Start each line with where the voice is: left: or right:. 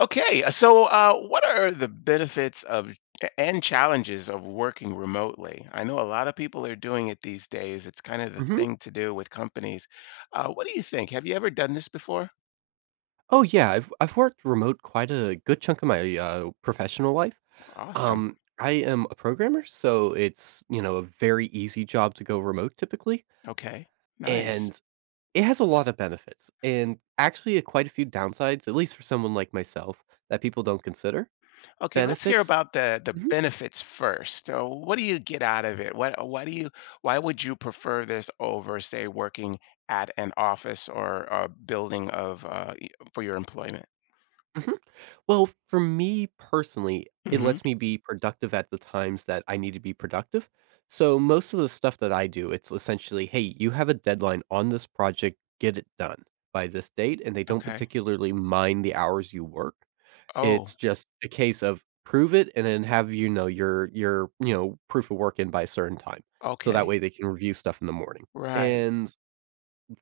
left: Okay, what are the benefits of and challenges of working remotely? I know a lot of people are doing it these days. It's kind of the
right: Mhm.
left: thing to do with companies. What do you think? Have you ever done this before?
right: Oh, yeah. I've worked remote quite a good chunk of my, professional life.
left: Awesome.
right: I am a programmer, so it's, you know, a very easy job to go remote typically,
left: Okay, nice.
right: and it has a lot of benefits, and actually, quite a few downsides, at least for someone like myself, that people don't consider.
left: Okay, let's hear
right: Benefits.
left: about the
right: Mhm,
left: benefits first. So, what do you get out of it? What why do you why would you prefer this over, say, working at an office or a building of for your employment?
right: mhm. Well, for me personally, it
left: hmm
right: lets me be productive at the times that I need to be productive. So most of the stuff that I do, it's essentially, hey, you have a deadline on this project, get it done by this date. And they don't
left: Okay.
right: particularly mind the hours you work.
left: Oh,
right: It's just a case of prove it and then have your your proof of work in by a certain time. So that
left: okay.
right: way they can review stuff in the morning.
left: Right.
right: And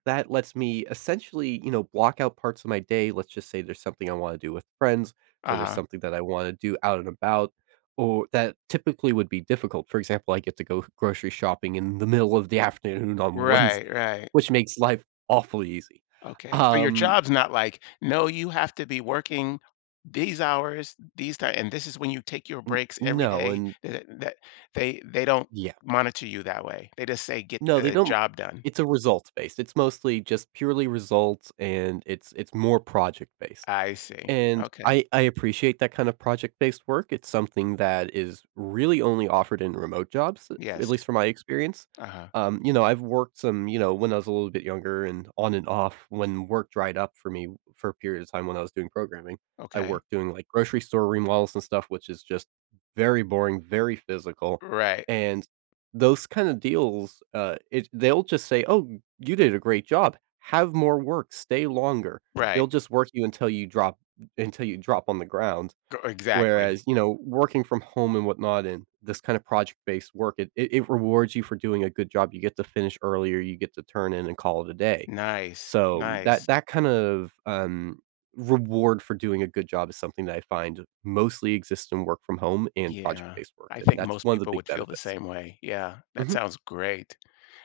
right: that lets me essentially, block out parts of my day. Let's just say there's something I wanna do with friends, or there's
left: Uh-huh.
right: something that I wanna do out and about, or that typically would be difficult. For example, I get to go grocery shopping in the middle of the afternoon on
left: Right,
right: Wednesday,
left: right.
right: which makes life awfully easy.
left: Okay. So your
right: Um,
left: job's not like, "No, you have to be working these hours, these time, and this is when you take your
right: n
left: breaks every
right: no,
left: day."
right: and
left: That they don't
right: yeah.
left: monitor you that way. They just say, "Get
right: No, they
left: the
right: don't.
left: job done."
right: It's a results-based. It's mostly just purely results, and it's more project-based.
left: I see.
right: And
left: Okay.
right: I appreciate that kind of project-based work. It's something that is really only offered in remote jobs, at
left: Yes.
right: least from my experience.
left: Uh-huh.
right: I've worked some, when I was a little bit younger and on and off when work dried up for me for a period of time when I was doing programming. I
left: Okay.
right: worked doing like grocery store remodels and stuff, which is just very boring, very physical.
left: Right,
right: And those kind of deals, it they'll just say, "Oh, you did a great job. Have more work, stay longer."
left: right.
right: They'll just work you until you drop on the ground.
left: G exactly.
right: Whereas, you know, working from home and whatnot and this kind of project-based work, it rewards you for doing a good job. You get to finish earlier, you get to turn in and call it a day.
left: Nice,
right: So that
left: nice.
right: that kind of, reward for doing a good job is something that I find mostly exists in work from home and
left: Yeah.
right: project-based work,
left: I
right: and
left: think
right: that's
left: most
right: one of the
left: people
right: big
left: would feel the
right: benefits.
left: same way. Yeah. That
right: Mhm.
left: sounds great.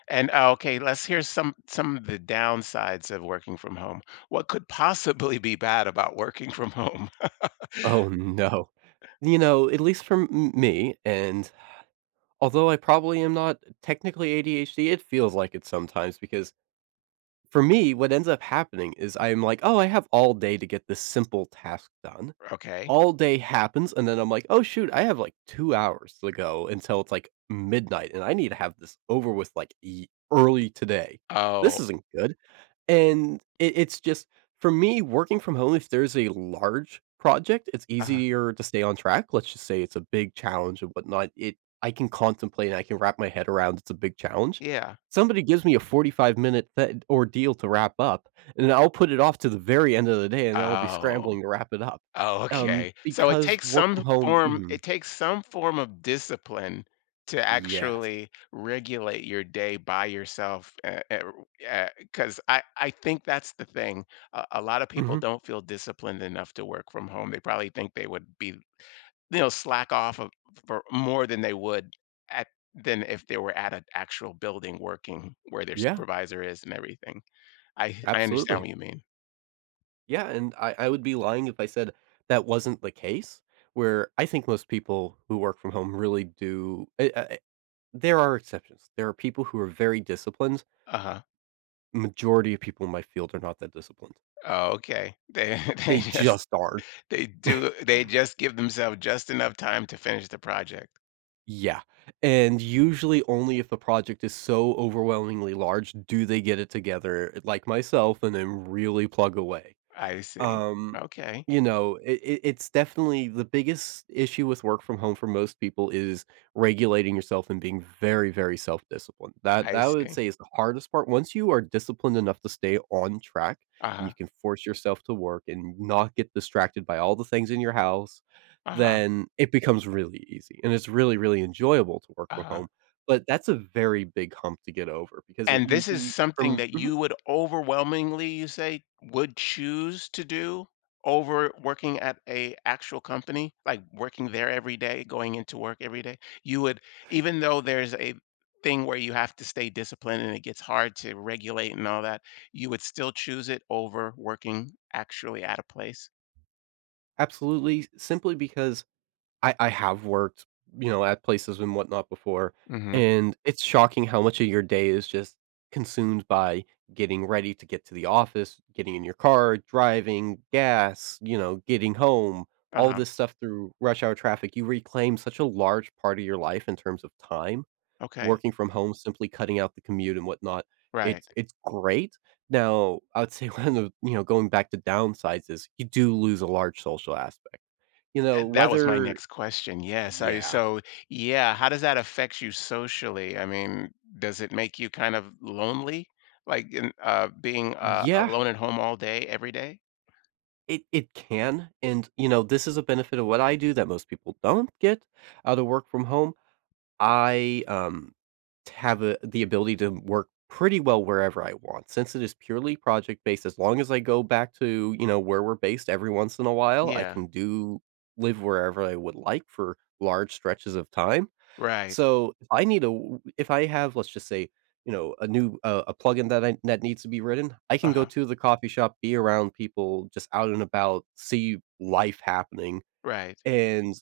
left: And okay, let's hear some of the downsides of working from home. What could possibly be bad about working from home?
right: Oh, no. You know, at least for m me, and although I probably am not technically ADHD, it feels like it sometimes because for me, what ends up happening is I'm like, "Oh, I have all day to get this simple task done."
left: Okay.
right: All day happens, and then I'm like, "Oh, shoot, I have, like, 2 hours to go until it's, like, midnight, and I need to have this over with, like, ye early today.
left: Oh,
right: This isn't good." And it's just for me, working from home, if there's a large project, it's
left: uh
right: easier to stay on track. Let's just say it's a big challenge and whatnot. It I can contemplate and I can wrap my head around it's a big challenge.
left: Yeah.
right: Somebody gives me a 45 minute ordeal to wrap up, and I'll put it off to the very end of the day, and I'll be
left: Oh.
right: scrambling to wrap it up.
left: Oh, okay. So
right: Because work from home, mhm,
left: it takes some form of discipline to
right: yes,
left: actually regulate your day by yourself. Because I think that's the thing. A lot of people
right: hmm,
left: don't feel disciplined enough to work from home. They probably think they would be, you know, slack off of for more than they would at than if they were at an actual building working where their
right: yeah,
left: supervisor is and everything. I understand
right: absolutely.
left: what you mean.
right: Yeah, and I would be lying if I said that wasn't the case, where I think most people who work from home really do. I there are exceptions. There are people who are very disciplined.
left: Uh-huh.
right: Majority of people in my field are not that disciplined.
left: Oh, okay. They they
right: They
left: just
right: just aren't.
left: they do they just give themselves just enough time to finish the project.
right: Yeah, and usually only if the project is so overwhelmingly large do they get it together, like myself, and then really plug away.
left: I see.
right: Um,
left: Okay.
right: you know, it's definitely the biggest issue with work from home for most people is regulating yourself and being very, very self-disciplined.
left: Yeah.
right: That
left: I
right: that I would
left: see.
right: say is the hardest part. Once you are disciplined enough to stay on track and you
left: Uh-huh.
right: can force yourself to work and not get distracted by all the things in your house,
left: Uh-huh.
right: then it becomes really easy and it's really, really enjoyable to work from
left: Uh-huh.
right: home. But that's a very big hump to get over because it
left: And
right: you
left: this is
right: you
left: something
right: from
left: that
right: mhm,
left: you would overwhelmingly, you say, would choose to do over working at a actual company, like working there every day, going into work every day. You would, even though there's a thing where you have to stay disciplined and it gets hard to regulate and all that, you would still choose it over working actually at a place.
right: absolutely, simply because I have worked, you know, at places and whatnot before,
left: Mm-hmm.
right: and it's shocking how much of your day is just consumed by getting ready to get to the office, getting in your car, driving, gas, you know, getting home, all
left: Uh-huh.
right: this stuff through rush hour traffic. You reclaim such a large part of your life in terms of time.
left: Okay.
right: Working from home, simply cutting out the commute and whatnot, it's
left: Right.
right: it's great. Now, I would say one of the, you know, going back to downsides is you do lose a large social aspect. You know,
left: That was my
right: whether
left: next question. Yes. I
right: yeah.
left: so Yeah, how does that affect you socially? I mean, does it make you kind of lonely? Like in, being
right: Yeah,
left: alone at home all day every day?
right: it can, and, you know, this is a benefit of what I do that most people don't get out of work from home. I, have a the ability to work pretty well wherever I want. Since it is purely project-based, as long as I go back to, you know, where we're based every once in a while, I
left: Yeah.
right: can do live wherever I would like for large stretches of time.
left: Right.
right: So, if I have, let's just say, you know, a new a plugin that needs to be written, I can go
left: Uh-huh.
right: to the coffee shop, be around people just out and about, see life happening,
left: Right.
right: and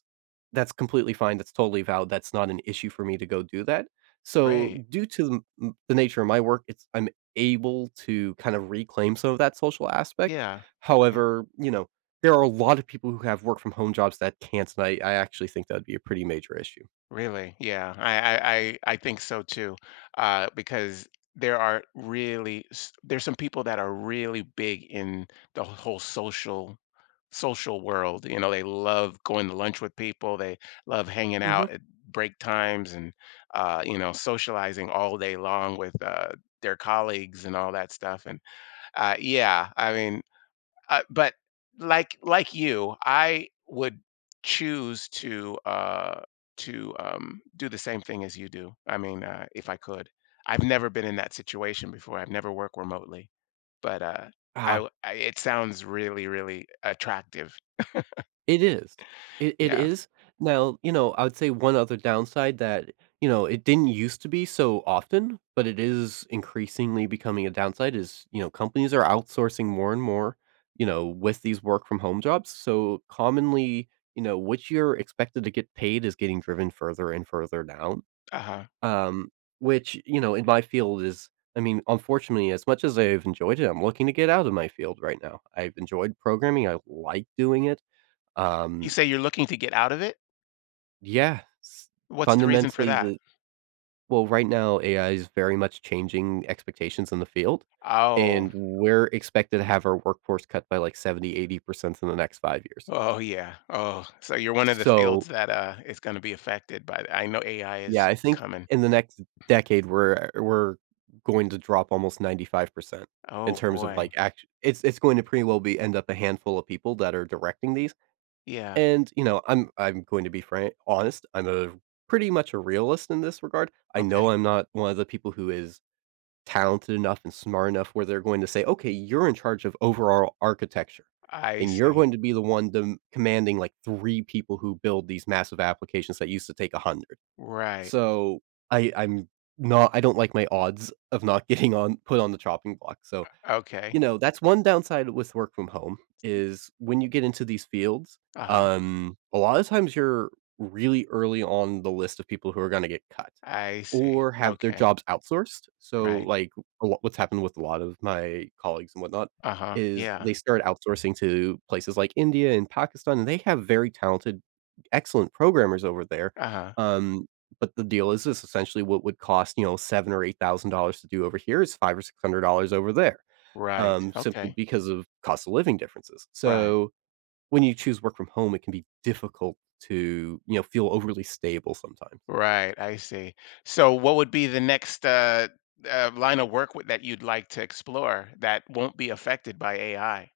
right: that's completely fine, that's totally valid, that's not an issue for me to go do that.
left: Right.
right: So, due to the m the nature of my work, it's I'm able to kind of reclaim some of that social aspect.
left: Yeah. Okay.
right: However, you know, there are a lot of people who have work from home jobs that can't, and I actually think that'd be a pretty major issue.
left: Really? I think so too, because there's some people that are really big in the whole social world, you know, they love going to lunch with people, they love hanging
right: Mhm.
left: out at break times and, you know, socializing all day long with, their colleagues and all that stuff, and, yeah, I mean, but like you, I would choose to do the same thing as you do. I mean, if I could, I've never been in that situation before. I've never worked remotely, but
right: Ah.
left: it sounds really really attractive.
right: It is. It
left: Yeah.
right: is. Now, you know, I would say one other downside that, you know, it didn't used to be so often, but it is increasingly becoming a downside is, you know, companies are outsourcing more and more, you know, with these work from home jobs. So commonly, you know, what you're expected to get paid is getting driven further and further down.
left: Uh huh.
right: Um, which, you know, in my field is. I mean, unfortunately, as much as I've enjoyed it, I'm looking to get out of my field right now. I've enjoyed programming. I like doing it.
left: You
right: Um,
left: say you're looking to get out of it.
right: yeah, s
left: What's the reason for
right: fundamentally,
left: that?
right: right now, AI is very much changing expectations in the field,
left: Oh,
right: and we're expected to have our workforce cut by, like, 70, 80% in the next 5 years.
left: oh yeah. Oh, so you're one of the fields
right: So,
left: that is going to be affected by. I know AI
right: yeah,
left: is
right: I think
left: coming.
right: in the next decade, we're going to drop almost 95% in
left: Oh
right: terms of,
left: boy.
right: like, act it's going to pretty well be end up a handful of people that are directing these,
left: Yeah.
right: and, you know, I'm going to be frank honest, I'm a pretty much a realist in this regard. I know
left: Okay.
right: I'm not one of the people who is talented enough and smart enough where they're going to say, "Okay, you're in charge of overall architecture,
left: I
right: and you're
left: see.
right: going to be the one dem commanding, like, 3 people who build these massive applications that used to take 100."
left: Right.
right: So, I I'm not I don't like my odds of not getting on put on the chopping block, so
left: Okay.
right: you know, that's one downside with work from home is when you get into these fields,
left: Uh-huh.
right: a lot of times you're really early on the list of people who are gonna get cut
left: I see.
right: or have their
left: Okay.
right: jobs outsourced. So,
left: Right.
right: like, a lot what's happened with a lot of my colleagues and whatnot
left: Uh-huh.
right: is
left: Yeah.
right: they started outsourcing to places like India and Pakistan, and they have very talented, excellent programmers over there.
left: Uh-huh.
right: Um, but the deal is this: essentially what would cost, you know, seven or $8,000 to do over here is five or $600 over there,
left: Right.
right: simply
left: Okay.
right: because of cost of living differences.
left: Right.
right: So when you choose work from home, it can be difficult to, you know, feel overly stable sometimes.
left: Right. I see. So what would be the next line of work that you'd like to explore that won't be affected by AI?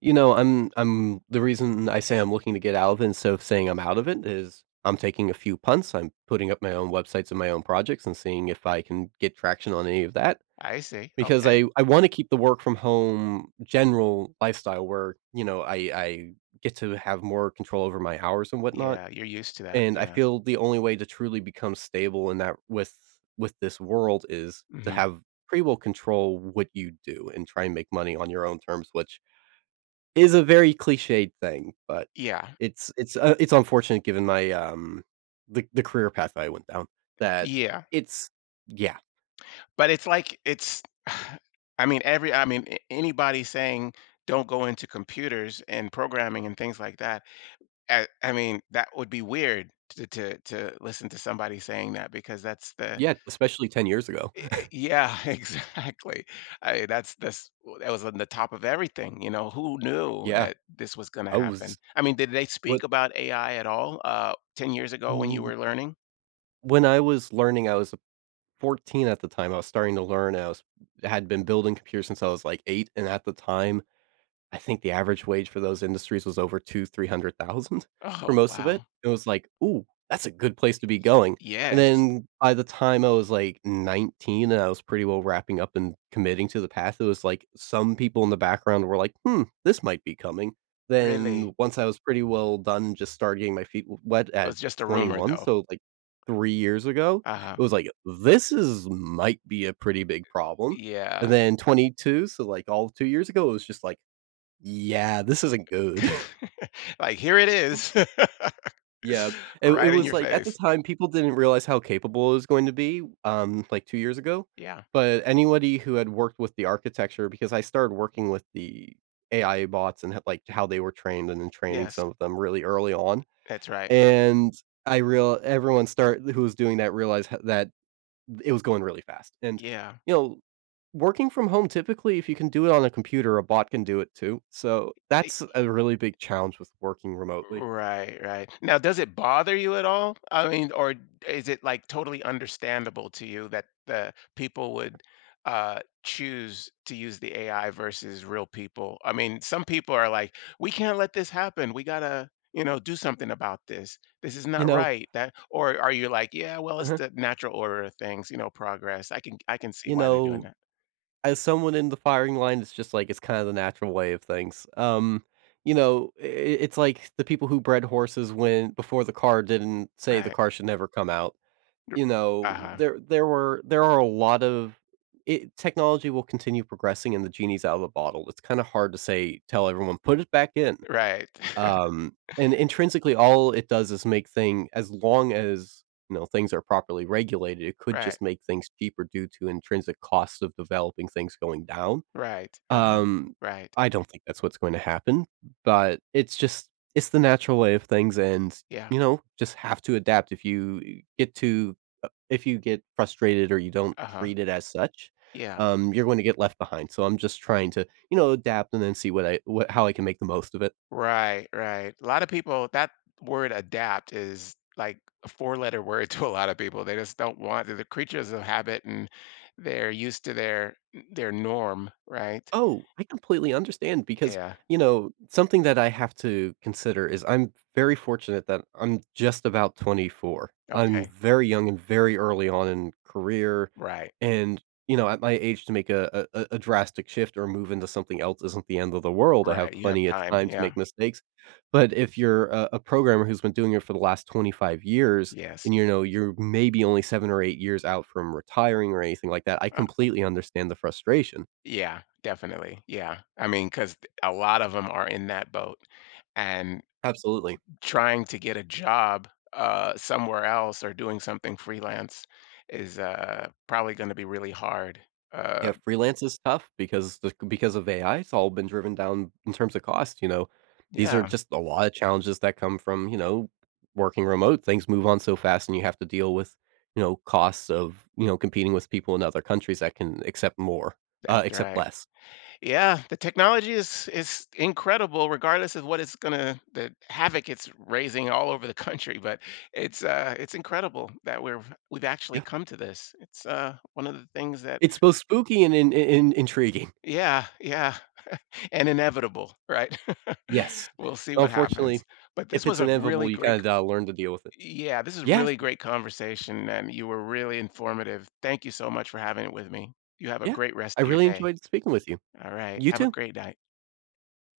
right: You know, I'm the reason I say I'm looking to get out of it instead of saying I'm out of it is I'm taking a few punts. I'm putting up my own websites and my own projects and seeing if I can get traction on any of that.
left: I see.
right: Because
left: Okay.
right: I want to keep the work from home general lifestyle where, you know, I get to have more control over my hours and whatnot.
left: Yeah, you're used to that.
right: And I
left: Yeah.
right: feel the only way to truly become stable in that, with this world, is to
left: hmm
right: have pretty well control what you do and try and make money on your own terms, which is a very cliched thing, but
left: Yeah.
right: it's unfortunate given my, the career path that I went down. That
left: Yeah.
right: it's Yeah,
left: But it's like it's I mean anybody saying don't go into computers and programming and things like that, I mean, that would be weird to listen to somebody saying that because that's the
right: yeah, especially 10 years ago.
left: y y yeah, exactly. I that's this That was on the top of everything, you know, who knew
right: Yeah,
left: that this was gonna
right: I was
left: happen? I mean, did they
right: what
left: speak about AI at all, 10 years ago when you
right: mm,
left: were learning?
right: when I was learning, I was 14 at the time. I was starting to learn, I was had been building computers since I was, like, 8. And at the time I think the average wage for those industries was over two, three 300,000 for
left: Oh,
right: most of it.
left: wow.
right: It was like, "Ooh, that's a good place to be going." And
left: Yes,
right: then by the time I was, like, 19 and I was pretty well wrapping up and committing to the path, it was like some people in the background were like, "Hmm, this might be coming."
left: really.
right: Then once I was pretty well done, just started getting my feet w wet
left: It
right: at
left: was just a rumor,
right: 21,
left: though.
right: so, like, 3 years ago,
left: Uh-huh.
right: it was like, "This is might be a pretty big problem." And
left: Yeah.
right: then 22, so, like, all of 2 years ago, it was just like, yeah, this isn't good.
left: Like, "Here it is."
right: Yeah, it
left: Right in
right: was
left: your
right: like at the
left: face.
right: time, people didn't realize how capable it was going to be, like 2 years ago,
left: Yeah.
right: but anybody who had worked with the architecture, because I started working with the AI bots and, like, how they were trained and then training
left: Yes,
right: some of them really early on,
left: that's right.
right: and I real everyone start who was doing that realized h that it was going really fast. And,
left: Yeah.
right: you know, working from home, typically, if you can do it on a computer, a bot can do it too, so
left: Eh,
right: that's a really big challenge with working remotely.
left: right, right. Now, does it bother you at all? I mean, or is it like totally understandable to you that the people would choose to use the AI versus real people? I mean, some people are like, we can't let this happen. We gotta, you know, do something about this. This is
right: You
left: not
right: know
left: right. That, or are you like, yeah, well, it's
right: uh
left: the natural order of things, you know, progress. I can see
right: You
left: why they're doing
right: know,
left: that.
right: as someone in the firing line, it's just like it's kinda the natural way of things. You know, I it's like the people who bred horses when before the car didn't say the
left: Right.
right: car should never come out. You
left: Uh
right: know,
left: huh.
right: there are a lot of it technology will continue progressing and the genie's out of the bottle. It's kinda hard to say tell everyone, "Put it back in."
left: Right.
right: And intrinsically, all it does is make thing as long as, you know, things are properly regulated, it could
left: right.
right: just make things cheaper due to intrinsic costs of developing things going down.
left: Right. Uh huh.
right: Um,
left: Right.
right: I don't think that's what's going to happen, but it's just it's the natural way of things. And,
left: Yeah.
right: you know, just have to adapt. If you get frustrated or you don't
left: Uh huh.
right: treat it as such,
left: Yeah.
right: you're going to get left behind. So I'm just trying to, you know, adapt and then see what I what how I can make the most of it.
left: Right, right. A lot of people, that word adapt is like a four letter word to a lot of people. They just don't want, they're the creatures of habit and they're used to their norm, right?
right: Oh, I completely understand, because,
left: Yeah.
right: you know, something that I have to consider is I'm very fortunate that I'm just about 24. I'm
left: Okay.
right: very young and very early on in career.
left: Right.
right: And, you know, at my age to make a drastic shift or move into something else isn't the end of the world. I have
left: Right. You have
right: plenty of
left: time.
right: time to
left: Yeah.
right: make mistakes. But if you're a programmer who's been doing it for the last 25 years
left: Yes.
right: and, you know, you're maybe only 7 or 8 years out from retiring or anything like that, I
left: Uh,
right: completely understand the frustration.
left: yeah, definitely. Yeah. I mean, because a lot of them are in that boat and
right: Absolutely.
left: trying to get a job somewhere else or doing something freelance is, probably going to be really hard. Uh,
right: Yeah, freelance is tough because of AI, it's all been driven down in terms of cost, you know? These are
left: Yeah,
right: just a lot of challenges that come from, you know, working remote. Things move on so fast and you have to deal with, you know, costs of, you know, competing with people in other countries that can accept more,
left: that's
right: accept
left: right.
right: less.
left: Yeah, the technology is incredible, regardless of what it's gonna the havoc it's raising all over the country. But it's, it's incredible that we've actually
right: Yeah.
left: come to this. It's, one of the things that
right: It's both spooky and intriguing.
left: yeah, yeah, and inevitable, right?
right: Yes.
left: We'll see what
right: Unfortunately,
left: happens. But this
right: if
left: was
right: it's
left: a really
right: inevitable, you
left: great.
right: kinda, learn to deal with it.
left: Yeah, this is a
right: Yes,
left: really great conversation, and you were really informative. Thank you so much for having it with me. You have a
right: yeah.
left: great rest
right: I
left: of your
right: really
left: day.
right: enjoyed speaking with you.
left: All right,
right: You
left: have a
right: too.
left: great night.